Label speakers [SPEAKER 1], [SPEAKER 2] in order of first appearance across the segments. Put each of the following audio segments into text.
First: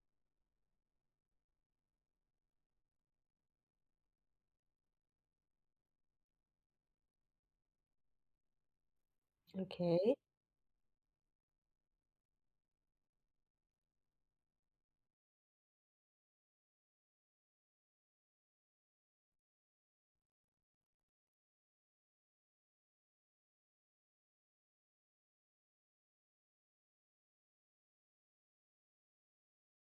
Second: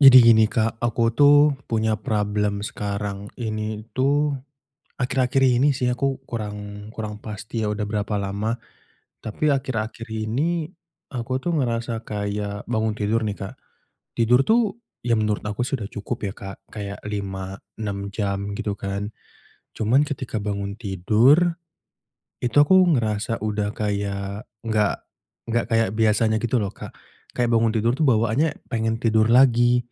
[SPEAKER 1] Jadi gini Kak, aku tuh punya problem sekarang ini tuh, akhir-akhir ini sih aku kurang kurang pasti ya udah berapa lama, tapi akhir-akhir
[SPEAKER 2] Oke.
[SPEAKER 1] ini aku tuh ngerasa kayak bangun tidur nih Kak, tidur tuh ya menurut aku sudah cukup ya Kak. Kayak 5 6 jam gitu kan. Cuman ketika bangun tidur, itu aku ngerasa udah kayak gak gak kayak biasanya gitu loh Kak. Kayak bangun tidur tuh bawaannya pengen tidur lagi,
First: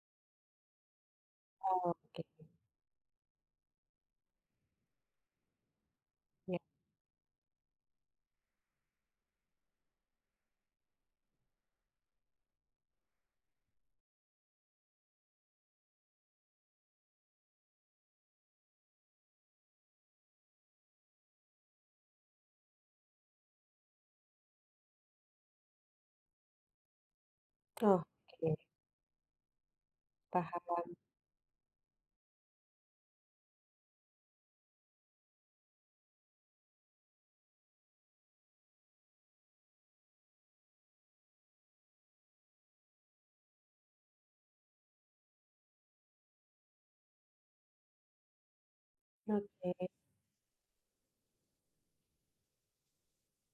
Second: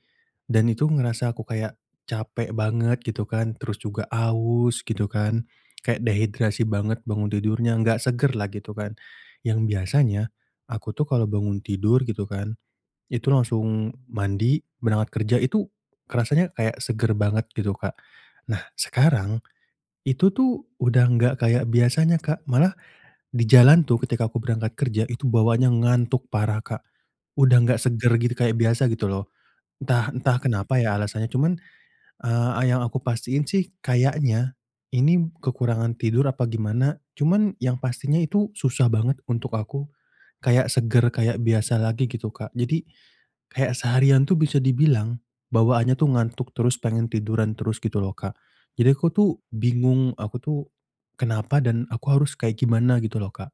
[SPEAKER 1] dan itu ngerasa aku kayak
[SPEAKER 2] Oke.
[SPEAKER 1] capek banget gitu kan, terus juga aus gitu kan, kayak
[SPEAKER 2] Ya.
[SPEAKER 1] dehidrasi banget bangun tidurnya, nggak segar lah gitu kan. Yang biasanya, aku tuh kalau bangun tidur gitu kan itu langsung mandi, berangkat kerja itu rasanya kayak segar banget gitu Kak. Nah sekarang, itu tuh udah gak kayak biasanya Kak, malah di jalan tuh ketika aku berangkat kerja itu bawaannya ngantuk parah Kak udah nggak segar gitu kayak
[SPEAKER 2] Oke.
[SPEAKER 1] biasa gitu loh. Entah entah kenapa
[SPEAKER 2] Paham.
[SPEAKER 1] ya alasannya cuman, eee, a yang aku pastiin sih kayaknya ini kekurangan tidur apa gimana cuman yang pastinya itu susah banget untuk aku kayak segar kayak biasa lagi gitu Kak. Jadi, kayak seharian tuh bisa dibilang bawaannya tuh ngantuk terus pengen tiduran terus gitu loh Kak. Jadi aku tuh
[SPEAKER 2] Oke.
[SPEAKER 1] bingung aku tuh kenapa dan aku harus kayak gimana gitu loh Kak?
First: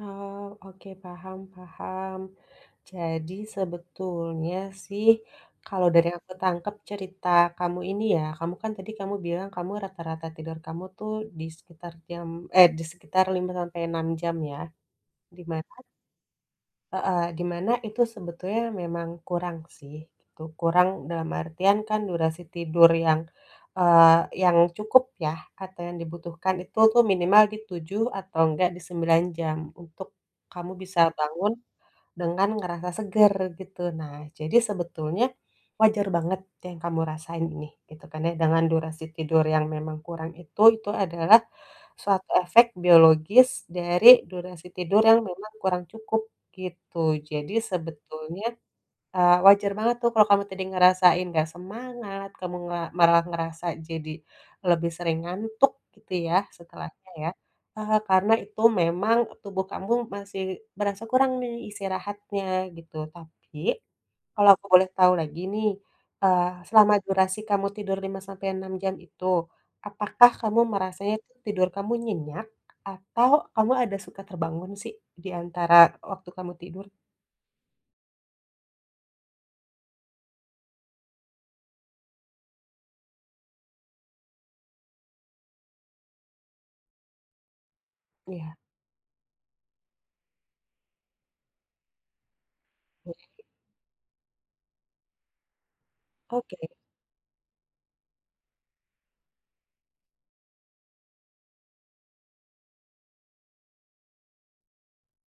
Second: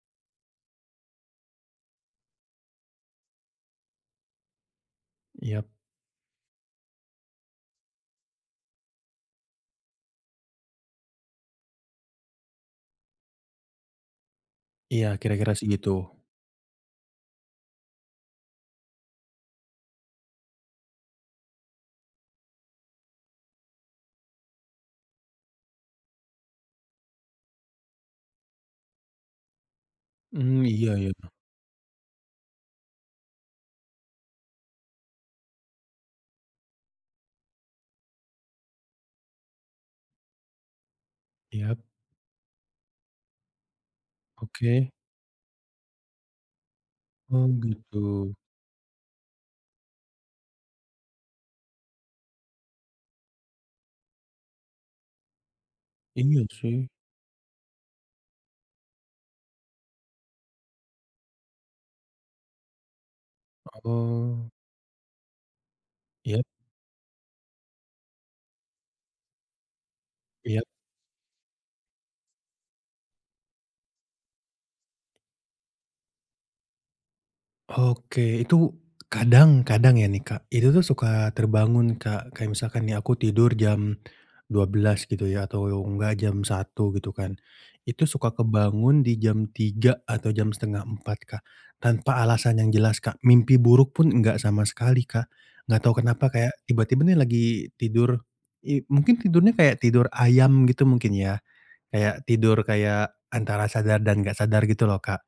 [SPEAKER 2] Oh, oke, paham paham. Jadi sebetulnya sih
[SPEAKER 1] Yap.
[SPEAKER 2] kalau dari yang aku tangkap cerita kamu ini ya kamu kan tadi kamu bilang kamu rata-rata tidur kamu tuh di sekitar jam eh, di sekitar 5 sampai 6 jam ya,
[SPEAKER 1] Iya,
[SPEAKER 2] di
[SPEAKER 1] kira-kira
[SPEAKER 2] mana
[SPEAKER 1] segitu.
[SPEAKER 2] heeh, di mana itu sebetulnya memang kurang sih itu. Kurang dalam artian kan durasi tidur yang, eee, yang cukup ya atau yang dibutuhkan itu tuh minimal di 7 atau nggak di 9 jam untuk
[SPEAKER 1] Mmm,
[SPEAKER 2] kamu
[SPEAKER 1] iya
[SPEAKER 2] bisa
[SPEAKER 1] iya.
[SPEAKER 2] bangun dengan ngerasa segar gitu. Nah jadi sebetulnya wajar banget yang kamu rasain nih gitu kan ya. Dengan durasi tidur yang memang kurang itu, itu adalah
[SPEAKER 1] Iya.
[SPEAKER 2] suatu efek biologis dari durasi
[SPEAKER 1] Oke.
[SPEAKER 2] tidur yang memang kurang cukup gitu.
[SPEAKER 1] Oh,
[SPEAKER 2] Jadi
[SPEAKER 1] gitu.
[SPEAKER 2] sebetulnya, eee, wajar banget tuh kalau kamu tadi ngerasain nggak semangat, kamu nga marah ngerasa jadi lebih sering ngantuk gitu ya
[SPEAKER 1] Iya, sih.
[SPEAKER 2] setelahnya ya. Eee, karena itu memang tubuh kamu masih berasa kurang nih istirahatnya gitu. Tapi kalau
[SPEAKER 1] Oh.
[SPEAKER 2] aku boleh tau lagi nih,
[SPEAKER 1] Ya.
[SPEAKER 2] eee, selama durasi kamu tidur 5 sampai 6 jam itu, apakah
[SPEAKER 1] Iya.
[SPEAKER 2] kamu merasanya tuh tidur kamu nyenyak atau kamu ada suka terbangun sih di antara waktu kamu tidur?
[SPEAKER 1] Oke. Itu, kadang kadang ya nih, Kak. Itu tuh, suka terbangun Kak, kayak misalkan nih aku tidur jam 12:00 gitu ya atau engga jam 1:00, gitu kan. Itu, suka
[SPEAKER 2] Iya.
[SPEAKER 1] kebangun di jam 3:00 atau jam 3:30, Kak. Tanpa alasan yang jelas, Kak,
[SPEAKER 2] [unintelligible]
[SPEAKER 1] mimpi buruk pun enggak sama sekali, Kak. Gak tahu kenapa kayak,
[SPEAKER 2] Oke.
[SPEAKER 1] tiba-tiba nih lagi tidur, i mungkin tidurnya kayak tidur ayam gitu mungkin ya? Kayak tidur, kayak antara sadar dan gak sadar gitu loh, Kak.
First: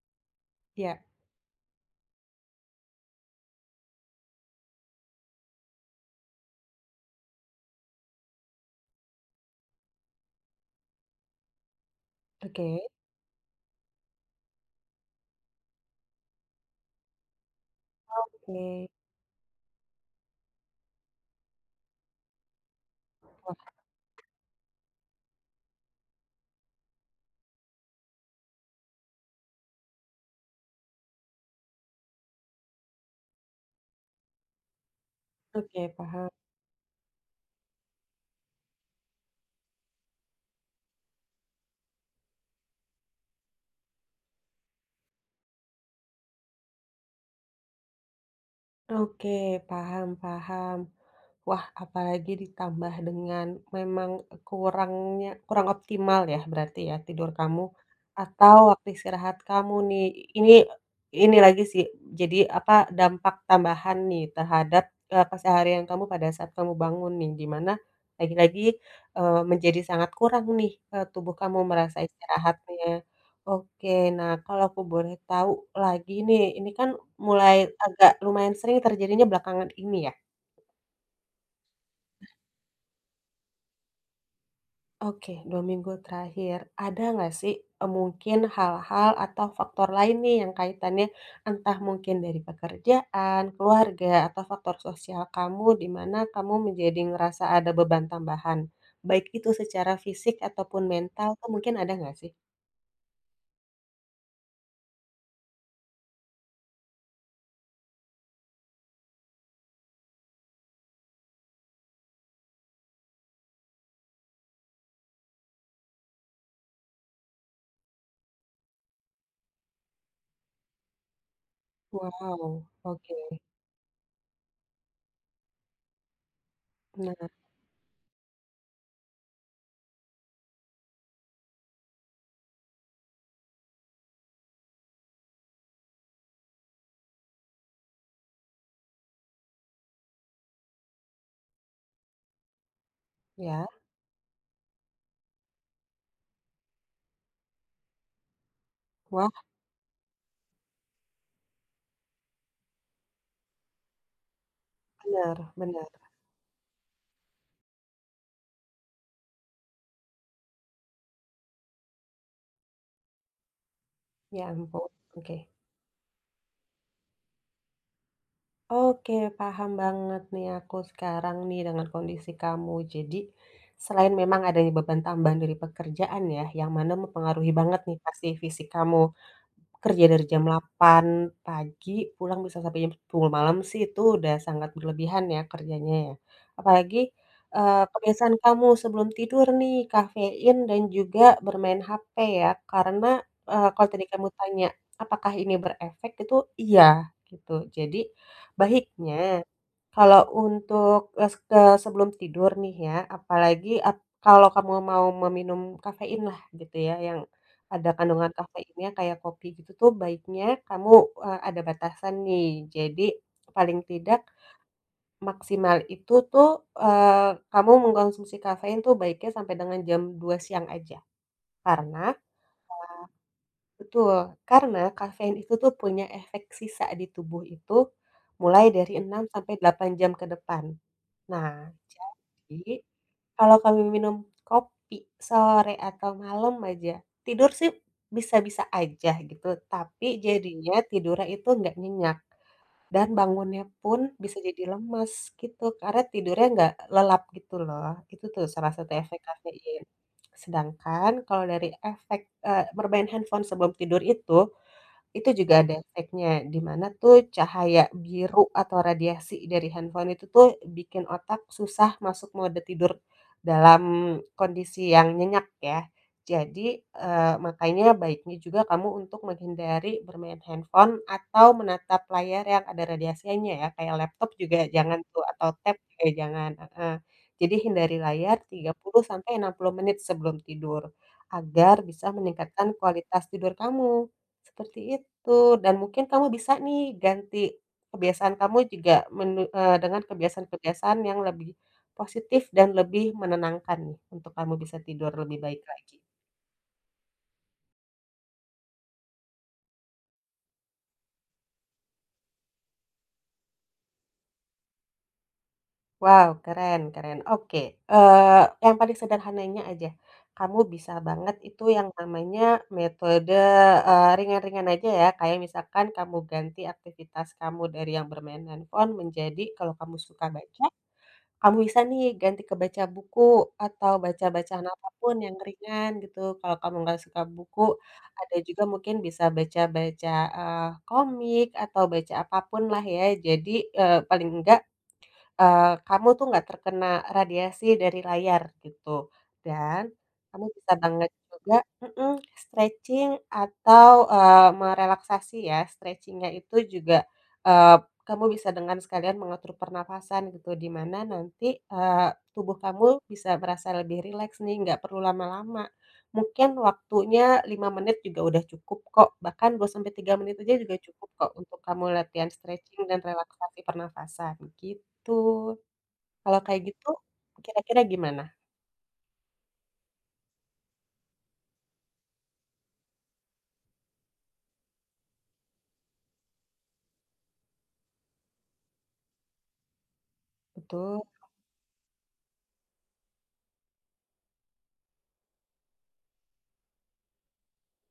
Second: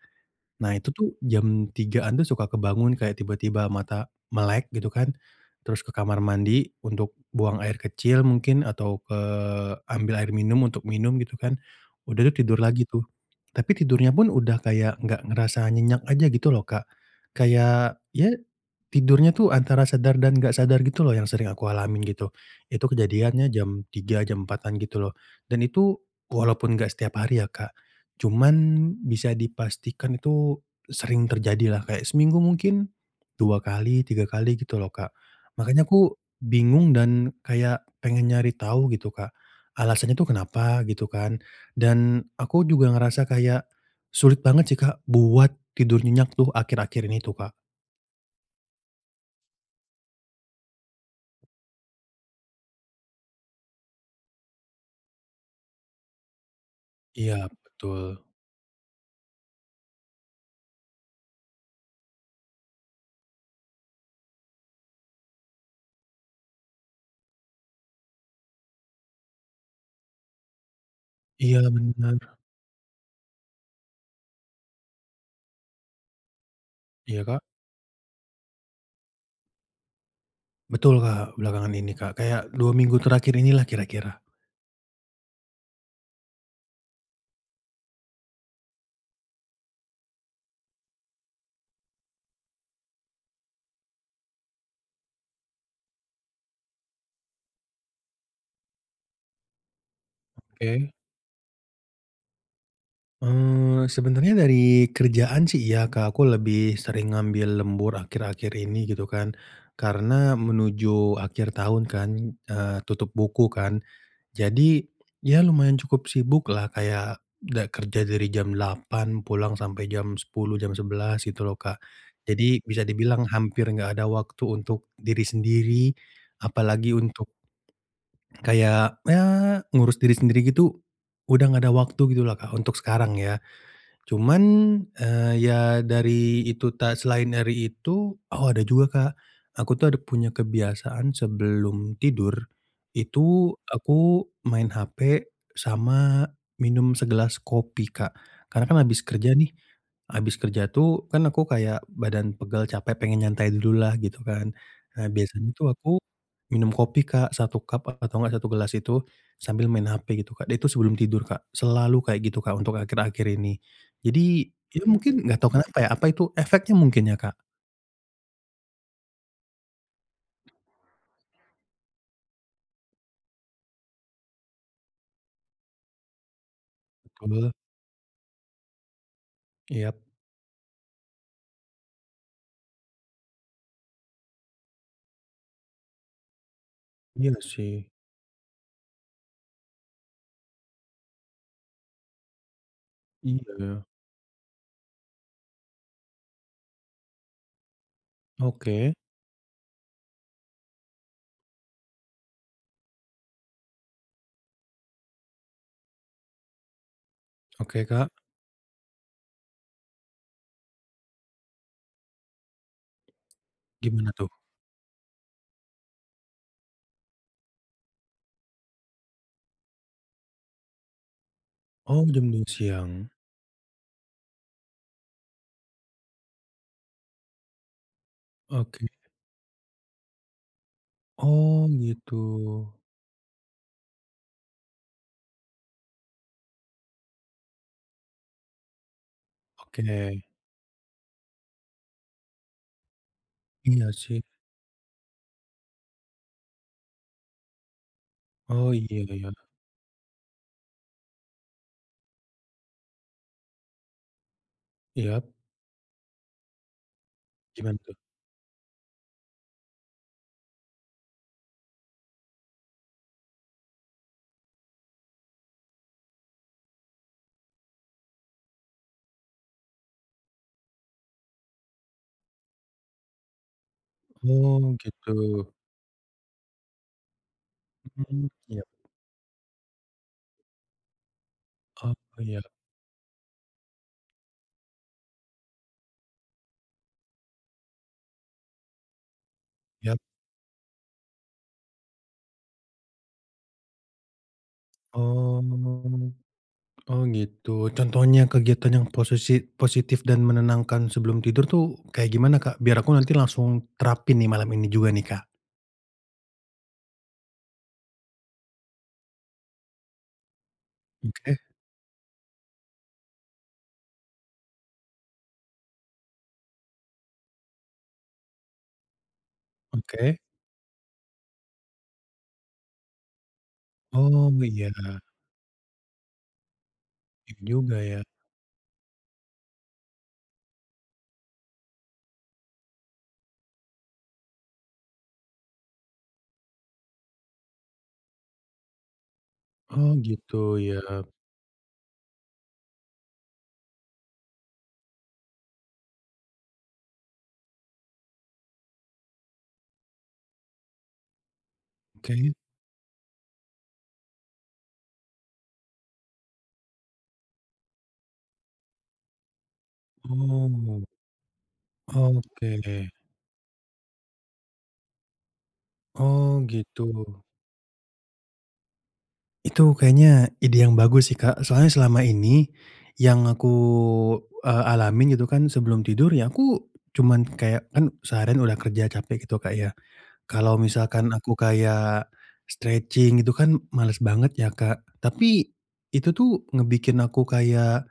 [SPEAKER 1] Nah, itu
[SPEAKER 2] Iya.
[SPEAKER 1] tuh jam 3:00-an tuh suka kebangun kayak tiba-tiba mata melek gitu kan, terus ke kamar mandi untuk buang air kecil mungkin atau ke ambil air minum untuk minum gitu kan. Udah tuh, tidur lagi
[SPEAKER 2] Oke.
[SPEAKER 1] tuh, tapi tidurnya pun sudah kayak nggak ngerasa nyenyak aja gitu loh, Kak. Kayak ya,
[SPEAKER 2] Oke.
[SPEAKER 1] tidurnya itu antara sadar dan nggak sadar gitu loh yang sering aku alamin, gitu. Itu kejadiannya,
[SPEAKER 2] Oh.
[SPEAKER 1] jam 3:00, jam 4:00-an gitu loh, dan itu, walaupun nggak setiap hari ya, Kak. Cuman, bisa dipastikan itu sering terjadi lah kayak seminggu mungkin 2 kali, 3 kali, gitu loh Kak. Makanya
[SPEAKER 2] Oke,
[SPEAKER 1] aku,
[SPEAKER 2] paham.
[SPEAKER 1] bingung dan kayak pengen nyari tahu, gitu Kak. Alasannya itu kenapa, gitu kan dan aku juga ngerasa kayak, sulit banget sih Kak, buat tidur nyenyak tuh akhir-akhir ini tuh, Kak.
[SPEAKER 2] Oke, paham paham. Wah, apalagi ditambah dengan memang, kurangnya kurang optimal ya, berarti ya, tidur
[SPEAKER 1] Iya,
[SPEAKER 2] kamu
[SPEAKER 1] betul.
[SPEAKER 2] atau waktu istirahat kamu, nih. Ini ini lagi sih, jadi apa, dampak tambahan nih. Terhadap, eee, keseharian kamu pada saat kamu bangun nih, di mana, lagi-lagi, eee, menjadi sangat kurang nih, eee, tubuh kamu
[SPEAKER 1] Iyalah,
[SPEAKER 2] merasa
[SPEAKER 1] benar.
[SPEAKER 2] istirahatnya. Oke, nah kalau aku boleh tahu lagi nih. Ini kan,
[SPEAKER 1] Iya, Kak?
[SPEAKER 2] mulai agak lumayan sering terjadinya belakangan ini, ya?
[SPEAKER 1] Betul Kak, belakangan ini Kak, kayak, dua minggu terakhir ini lah, kira-kira.
[SPEAKER 2] Oke, 2 minggu terakhir. Ada nggak sih, eee, mungkin hal-hal atau faktor lain nih, yang kaitannya entah mungkin dari pekerjaan, keluarga, atau faktor sosial kamu, di mana kamu menjadi ngerasa ada beban tambahan? Baik itu secara fisik, ataupun
[SPEAKER 1] Oke.
[SPEAKER 2] mental tuh. Mungkin ada nggak, sih?
[SPEAKER 1] Eee, sebenarnya dari kerjaan, sih, iya, Kak. Aku lebih sering ngambil lembur, akhir-akhir ini, gitu kan. Karena, menuju akhir tahun, kan, eee, tutup buku, kan. Jadi, ya lumayan cukup sibuk lah, kayak da kerja dari jam 8.00, pulang sampai jam 10.00 jam 11.00, gitu loh, Kak. Jadi,
[SPEAKER 2] Wow,
[SPEAKER 1] bisa dibilang,
[SPEAKER 2] oke.
[SPEAKER 1] hampir nggak ada waktu untuk diri sendiri, apalagi
[SPEAKER 2] Benar.
[SPEAKER 1] untuk, kayak, eee, ngurus diri sendiri gitu, udah nggak ada waktu, gitulah, Kak, untuk sekarang, ya. Cuman, eee, ya, dari itu ta selain dari itu oh, ada juga, Kak. Aku tuh, ada punya kebiasaan, sebelum tidur, itu,
[SPEAKER 2] Iya.
[SPEAKER 1] aku main hape, sama minum segelas kopi, Kak. Karena, kan, abis
[SPEAKER 2] Wah.
[SPEAKER 1] kerja, nih, abis kerja tuh, kan aku kayak badan pegal, capek, pengen nyantai dulu lah, gitu kan. Nah,
[SPEAKER 2] Bener
[SPEAKER 1] biasanya tuh,
[SPEAKER 2] bener.
[SPEAKER 1] aku, minum kopi, Kak, 1 cup, a atau nggak 1 gelas itu, sambil main hape, gitu, Kak. Dan itu, sebelum tidur, Kak. Selalu kayak gitu, Kak, untuk akhir-akhir ini.
[SPEAKER 2] Ya
[SPEAKER 1] Jadi, ya
[SPEAKER 2] ampun,
[SPEAKER 1] mungkin, nggak
[SPEAKER 2] oke.
[SPEAKER 1] tahu kenapa, ya. Apa itu, efeknya mungkin, ya, Kak?
[SPEAKER 2] Oke, paham banget, nih, aku sekarang nih, dengan kondisi kamu. Jadi, selain memang adanya beban tambahan dari pekerjaan, ya, yang mana mempengaruhi
[SPEAKER 1] Kobel.
[SPEAKER 2] banget, nih, pasti, fisik kamu. B
[SPEAKER 1] Iyap.
[SPEAKER 2] kerja dari jam 8.00 pagi, pulang bisa sampai jam 10.00 malam, sih, itu udah sangat berlebihan ya, kerjanya, ya. Apalagi,
[SPEAKER 1] Iya,
[SPEAKER 2] eee,
[SPEAKER 1] sih.
[SPEAKER 2] kebiasaan kamu sebelum tidur, nih, kafein dan juga bermain hape, ya. Karena, eee,
[SPEAKER 1] Iya.
[SPEAKER 2] kalau tadi kamu tanya, apakah ini berefek, itu, iya, gitu. Jadi,
[SPEAKER 1] Oke.
[SPEAKER 2] baiknya, kalau untuk es kes sebelum tidur nih, ya, apalagi ap kalau kamu mau meminum kafein lah, gitu ya, yang
[SPEAKER 1] Oke,
[SPEAKER 2] ada
[SPEAKER 1] Kak.
[SPEAKER 2] kandungan kafeinnya, kayak kopi gitu, tuh, baiknya, kamu, eee, ada batasan, nih. Jadi, paling
[SPEAKER 1] Gimana,
[SPEAKER 2] tidak,
[SPEAKER 1] tuh?
[SPEAKER 2] maksimal itu tuh, eee, kamu mengkonsumsi kafein tuh, baiknya sampai dengan jam 2.00 siang aja.
[SPEAKER 1] Oh,
[SPEAKER 2] Karena a
[SPEAKER 1] jam-jam siang?
[SPEAKER 2] betul. Karena, kafein itu tuh, punya efek sisa di tubuh itu mulai
[SPEAKER 1] Oke.
[SPEAKER 2] dari 6 sampai 8 jam ke depan.
[SPEAKER 1] Oh,
[SPEAKER 2] Nah,
[SPEAKER 1] gitu.
[SPEAKER 2] jadi, kalau kamu minum kopi sore atau malem aja, tidur, sih, bisa-bisa aja, gitu.
[SPEAKER 1] Oke,
[SPEAKER 2] Tapi,
[SPEAKER 1] deh.
[SPEAKER 2] jadinya, tidurnya itu nggak nyenyak. Dan bangunnya
[SPEAKER 1] Iya,
[SPEAKER 2] pun,
[SPEAKER 1] sih.
[SPEAKER 2] bisa jadi lemes, gitu. Karena, tidurnya nggak lelap, gitu loh. Itu tuh, salah
[SPEAKER 1] Oh,
[SPEAKER 2] satu
[SPEAKER 1] iya, ya
[SPEAKER 2] efek
[SPEAKER 1] ya.
[SPEAKER 2] kafein. Sedangkan, kalau dari efek, eee, bermain handphone sebelum tidur itu,
[SPEAKER 1] Iyap.
[SPEAKER 2] itu juga ada efeknya. Di mana, tuh,
[SPEAKER 1] Gimana,
[SPEAKER 2] cahaya
[SPEAKER 1] tuh?
[SPEAKER 2] biru atau radiasi dari handphone itu tuh, bikin otak susah masuk mode tidur, dalam kondisi yang nyenyak, ya. Jadi, eee, makanya, baiknya juga, kamu untuk menghindari bermain handphone, atau menatap layar yang ada radiasinya, ya. Kayak laptop juga
[SPEAKER 1] Oh,
[SPEAKER 2] jangan, tuh.
[SPEAKER 1] gitu.
[SPEAKER 2] Atau tab juga jangan heeh. Jadi, hindari
[SPEAKER 1] Mhm,
[SPEAKER 2] layar,
[SPEAKER 1] iyap.
[SPEAKER 2] 30 sampai 60 menit sebelum tidur. Agar,
[SPEAKER 1] Oh,
[SPEAKER 2] bisa
[SPEAKER 1] ya.
[SPEAKER 2] meningkatkan kualitas tidur kamu. Seperti itu. Dan mungkin, kamu bisa nih, ganti kebiasaan kamu juga mene eee,
[SPEAKER 1] Yap.
[SPEAKER 2] dengan kebiasaan-kebiasaan yang lebih positif dan lebih menenangkan, nih, untuk kamu bisa tidur lebih
[SPEAKER 1] Oh.
[SPEAKER 2] baik lagi.
[SPEAKER 1] Oh, gitu. Contohnya kegiatan yang posesi positif dan menenangkan sebelum tidur, tuh, kayak gimana, Kak? Biar aku nanti langsung terapin, nih, malam ini juga nih, Kak.
[SPEAKER 2] Wow, keren keren. Oke. Eee, yang paling sederhananya, aja. Kamu bisa banget
[SPEAKER 1] Oke.
[SPEAKER 2] itu yang namanya, metode, eee, ringan-ringan aja, ya, kayak misalkan kamu ganti aktivitas kamu dari yang bermain handphone menjadi, kalau kamu
[SPEAKER 1] Oke.
[SPEAKER 2] suka baca, kamu bisa, nih, ganti ke baca buku, atau baca
[SPEAKER 1] Oh,
[SPEAKER 2] bacaan
[SPEAKER 1] iya.
[SPEAKER 2] apa pun yang ringan, gitu. Kalau kamu nggak suka
[SPEAKER 1] Iya
[SPEAKER 2] buku,
[SPEAKER 1] juga, ya.
[SPEAKER 2] ada juga mungkin bisa baca-baca, eee, komik, atau baca apa pun, lah, ya. Jadi, eee, paling nggak, eee, kamu tuh nggak terkena radiasi dari layar, gitu. Dan,
[SPEAKER 1] Oh, gitu.
[SPEAKER 2] kamu bisa
[SPEAKER 1] Yap.
[SPEAKER 2] banget juga mhm, stretching, atau, eee, merelaksasi, ya. Stretching-nya itu juga, eee, b kamu bisa dengan sekalian mengatur pernafasan, gitu. Di mana, nanti, eee,
[SPEAKER 1] Oke.
[SPEAKER 2] tubuh kamu bisa merasa lebih rileks, nih. Nggak perlu lama-lama. Mungkin, waktunya 5 menit juga udah cukup, kok. Bahkan, 2 sampai 3 menit aja, juga
[SPEAKER 1] Oh.
[SPEAKER 2] cukup, kok, untuk kamu latihan stretching
[SPEAKER 1] Oke.
[SPEAKER 2] dan relaksasi pernafasan, gitu. Kalau
[SPEAKER 1] Oh,
[SPEAKER 2] kayak
[SPEAKER 1] gitu.
[SPEAKER 2] gitu, kira-kira gimana?
[SPEAKER 1] Itu kayaknya, ide yang bagus sih, Kak. Soalnya selama ini, yang aku, eee, alamin, gitu kan, sebelum tidur, ya aku, cuman kayak kan, seharian udah kerja, capek gitu, Kak, ya. Kalau
[SPEAKER 2] Betul.
[SPEAKER 1] misalkan aku kayak stretching, itu kan, malas banget ya, Kak. Tapi, itu tuh, ngebikin aku kayak,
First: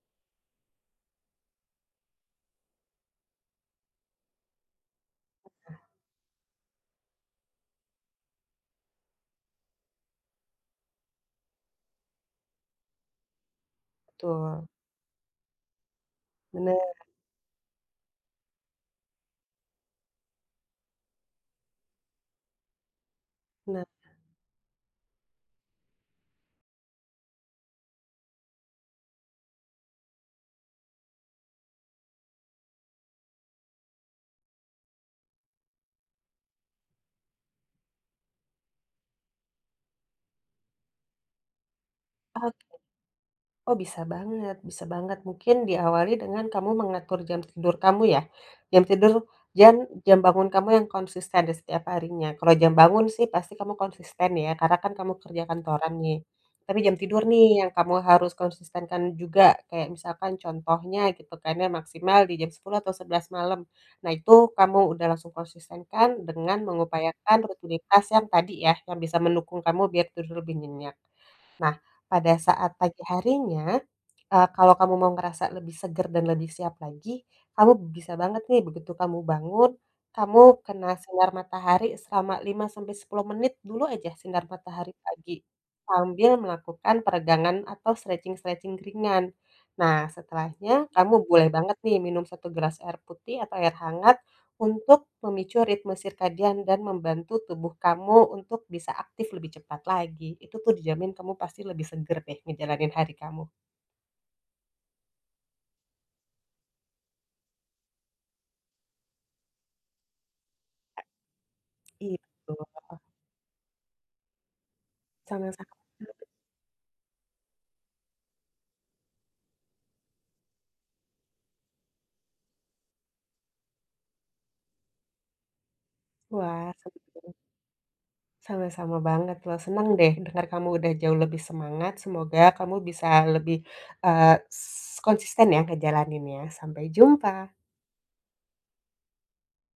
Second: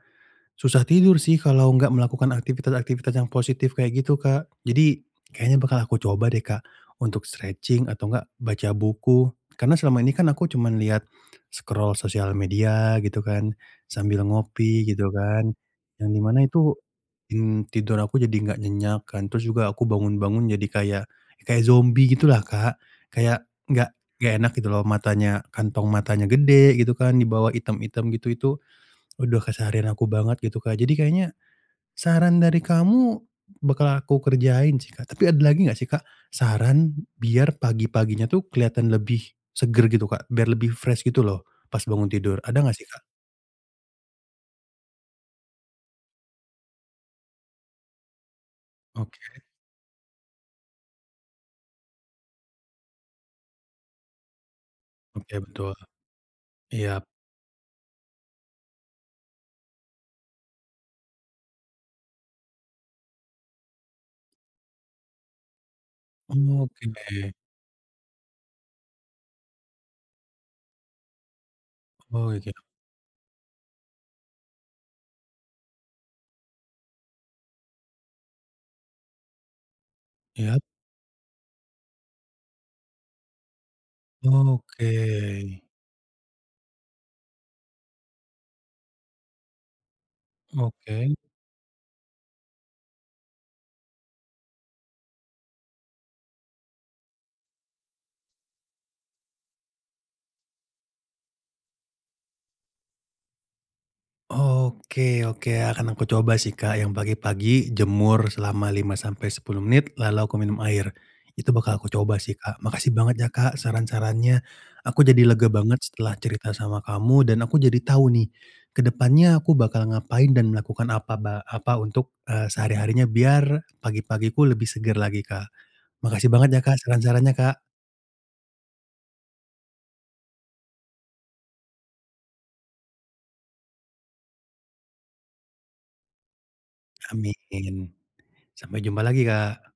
[SPEAKER 1] susah tidur sih, kalau nggak melakukan aktivitas-aktivitas yang positif kayak gitu, Kak. Jadi, kayaknya
[SPEAKER 2] Nah.
[SPEAKER 1] bakal aku coba deh, Kak, untuk stretching, atau nggak, baca buku. Karena, selama ini kan, aku cuman liat scroll sosial media, gitu kan, sambil
[SPEAKER 2] Betul.
[SPEAKER 1] ngopi, gitu kan. Yang di mana, itu,
[SPEAKER 2] Bener.
[SPEAKER 1] mmm, tidur aku jadi nggak nyenyak, kan. Terus juga, aku bangun-bangun jadi kayak kayak zombi gitulah, Kak. Kayak,
[SPEAKER 2] Nah.
[SPEAKER 1] nggak nggak enak, gitu loh. Matanya, kantong matanya gede, gitu kan, di bawah item-item gitu. Itu, waduh keseharian aku banget, gitu, Kak. Jadi kayaknya, saran dari kamu, bakal aku kerjain, sih, Kak. Tapi ada lagi nggak sih, Kak, saran, biar pagi-paginya tuh, kelihatan lebih segar, gitu, Kak. Biar lebih fresh gitu loh, pas bangun tidur. Ada
[SPEAKER 2] Oke.
[SPEAKER 1] nggak sih, Kak?
[SPEAKER 2] Oh, bisa banget, bisa banget. Mungkin, diawali dengan, kamu mengatur jam tidur kamu, ya. Jam tidur,
[SPEAKER 1] Oke.
[SPEAKER 2] dan jam bangun kamu yang konsisten, di setiap harinya. Kalau jam bangun, sih, pasti kamu konsisten, ya. Karena, kan, kamu
[SPEAKER 1] Oke,
[SPEAKER 2] kerja
[SPEAKER 1] betul, heeh.
[SPEAKER 2] kantoran, nih. Tapi jam
[SPEAKER 1] Iyap.
[SPEAKER 2] tidur nih, yang kamu harus konsistenkan juga. Kayak misalkan, contohnya, gitu kan, ya, maksimal di jam 10.00 atau 11.00 malam. Nah, itu, kamu udah langsung konsistenkan, dengan
[SPEAKER 1] Oke.
[SPEAKER 2] mengupayakan rutinitas yang tadi, ya, yang bisa mendukung kamu, biar tidur lebih nyenyak. Nah,
[SPEAKER 1] Oh,
[SPEAKER 2] pada
[SPEAKER 1] iya.
[SPEAKER 2] saat pagi harinya, eee, kalau kamu mau ngerasa lebih segar dan lebih siap lagi, kamu bisa banget, nih, begitu kamu bangun, kamu
[SPEAKER 1] Iyap.
[SPEAKER 2] kena sinar matahari selama 5 sampai 10 menit dulu, aja, sinar
[SPEAKER 1] Oke.
[SPEAKER 2] matahari pagi. Sambil melakukan peregangan, atau stretching-stretching ringan. Nah, setelahnya, kamu
[SPEAKER 1] Oke.
[SPEAKER 2] boleh banget, nih, minum 1 gelas air putih, atau air hangat, untuk memicu ritme sirkadian dan membantu tubuh kamu, untuk bisa aktif lebih cepat lagi. Itu, tuh, dijamin, kamu pasti lebih segar deh, ngejalanin hari kamu.
[SPEAKER 1] Oke oke, akan aku coba sih, Kak, yang pagi-pagi, jemur, selama 5 sampai 10 menit, lalu aku minum air.
[SPEAKER 2] A
[SPEAKER 1] Itu bakal aku
[SPEAKER 2] Iya,
[SPEAKER 1] coba, sih, Kak. Makasih
[SPEAKER 2] betul.
[SPEAKER 1] banget ya, Kak, saran-sarannya. Aku jadi lega
[SPEAKER 2] Sama-sama.
[SPEAKER 1] banget, setelah cerita sama kamu, dan aku jadi tahu, nih, ke depannya aku bakal ngapain dan melakukan apa ba apa untuk, eee, sehari-harinya, biar, pagi-pagiku lebih segar lagi, Kak. Makasih banget ya,
[SPEAKER 2] Wah,
[SPEAKER 1] Kak, saran-sarannya,
[SPEAKER 2] senang.
[SPEAKER 1] Kak.
[SPEAKER 2] Sama-sama banget, loh. Senang deh, dengar kamu udah jauh lebih semangat. Semoga, kamu bisa lebih, eee, s konsisten ya, ngejalaninnya. Sampai jumpa.
[SPEAKER 1] Amin. Sampai jumpa lagi, Kak.